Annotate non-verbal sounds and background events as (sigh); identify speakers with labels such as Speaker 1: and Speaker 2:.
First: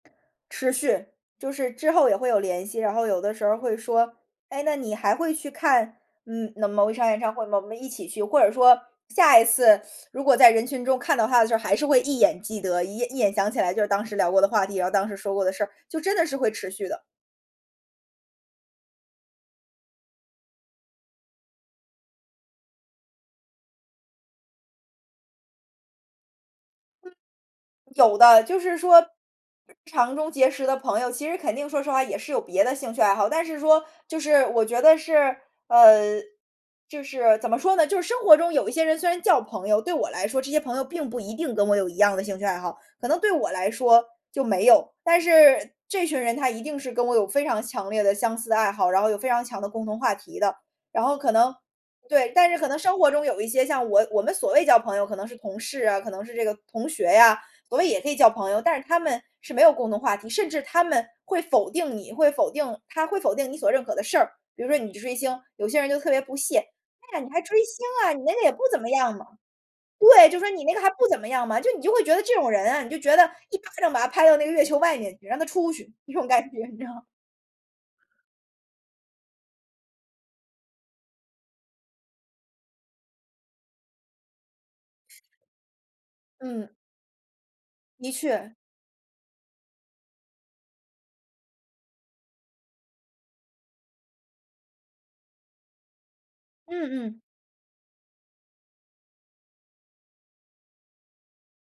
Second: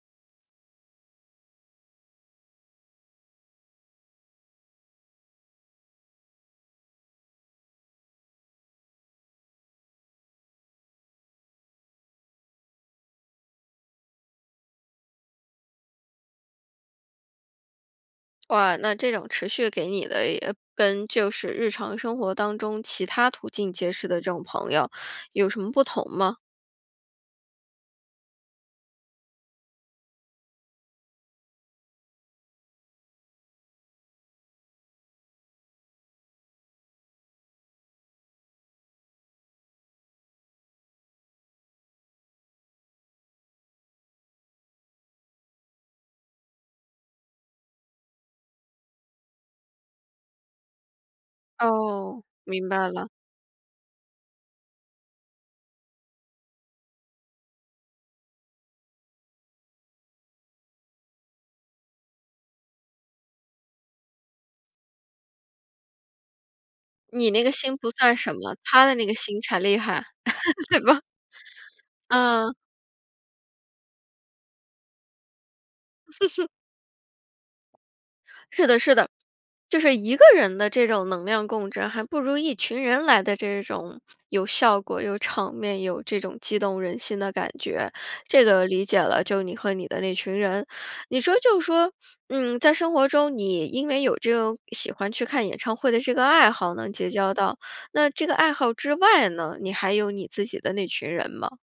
Speaker 1: 持续。就是之后也会有联系。然后有的时候会说：“哎，那你还会去看，嗯，某一场演唱会吗？我们一起去。”或者说，下一次，如果在人群中看到他的时候，还是会一眼记得一一眼想起来，就是当时聊过的话题，然后当时说过的事儿。就真的是会持续的。
Speaker 2: 哇，那这种持续给你的，也跟就是日常生活当中其他途径结识的这种朋友，有什么不同吗？
Speaker 1: 有的。就是说，日常中结识的朋友，其实肯定说实话，也是有别的兴趣爱好。但是说就是我觉得是，呃就是怎么说呢？就是生活中有一些人，虽然叫朋友，对我来说这些朋友，并不一定跟我有一样的兴趣爱好。可能对我来说，就没有。但是这群人，他一定是跟我有非常强烈的、相似的爱好，然后有非常强的共同话题的。然后可能
Speaker 2: 哦，
Speaker 1: 对，但是
Speaker 2: 明
Speaker 1: 可能
Speaker 2: 白
Speaker 1: 生
Speaker 2: 了。
Speaker 1: 活中有一些，像我我们所谓交朋友，可能是同事啊，可能是这个同学啊。所谓也可以交朋友，但是他们是没有共同话题，甚至他们会否定你会否定他会否定你所认可的事儿。比如说，你去追星，有些人就特别不屑："哎呀，
Speaker 2: 你
Speaker 1: 你还
Speaker 2: 那个
Speaker 1: 追
Speaker 2: 星
Speaker 1: 星，
Speaker 2: 不
Speaker 1: 啊，
Speaker 2: 算
Speaker 1: 你那
Speaker 2: 什
Speaker 1: 个也
Speaker 2: 么，
Speaker 1: 不怎
Speaker 2: 他
Speaker 1: 么
Speaker 2: 的那个
Speaker 1: 样嘛。
Speaker 2: 星才厉害，
Speaker 1: “对，就说你
Speaker 2: (laughs)
Speaker 1: 那
Speaker 2: 对
Speaker 1: 个还
Speaker 2: 吧？
Speaker 1: 不怎么样嘛。就你就会觉得这种
Speaker 2: 嗯。
Speaker 1: 人啊你就觉得，一巴掌把他拍到那个月球外面去让他出去。这种感
Speaker 2: (chuckles)
Speaker 1: 觉，你知道。
Speaker 2: 是的是的。就是一个人的这种能量共振，还不如一群人来的这种有效果、有场面、有这种激
Speaker 1: 嗯。
Speaker 2: 动人心的感觉。
Speaker 1: 的
Speaker 2: 这
Speaker 1: 确。
Speaker 2: 个理解了。就你和你的那群人，你说就说，嗯，在生活中，你因为有这个喜欢去看演唱会的这个爱好，
Speaker 1: 嗯
Speaker 2: 能结
Speaker 1: 嗯。
Speaker 2: 交到。那这个爱好之外呢，你还有你自己的那群人吗？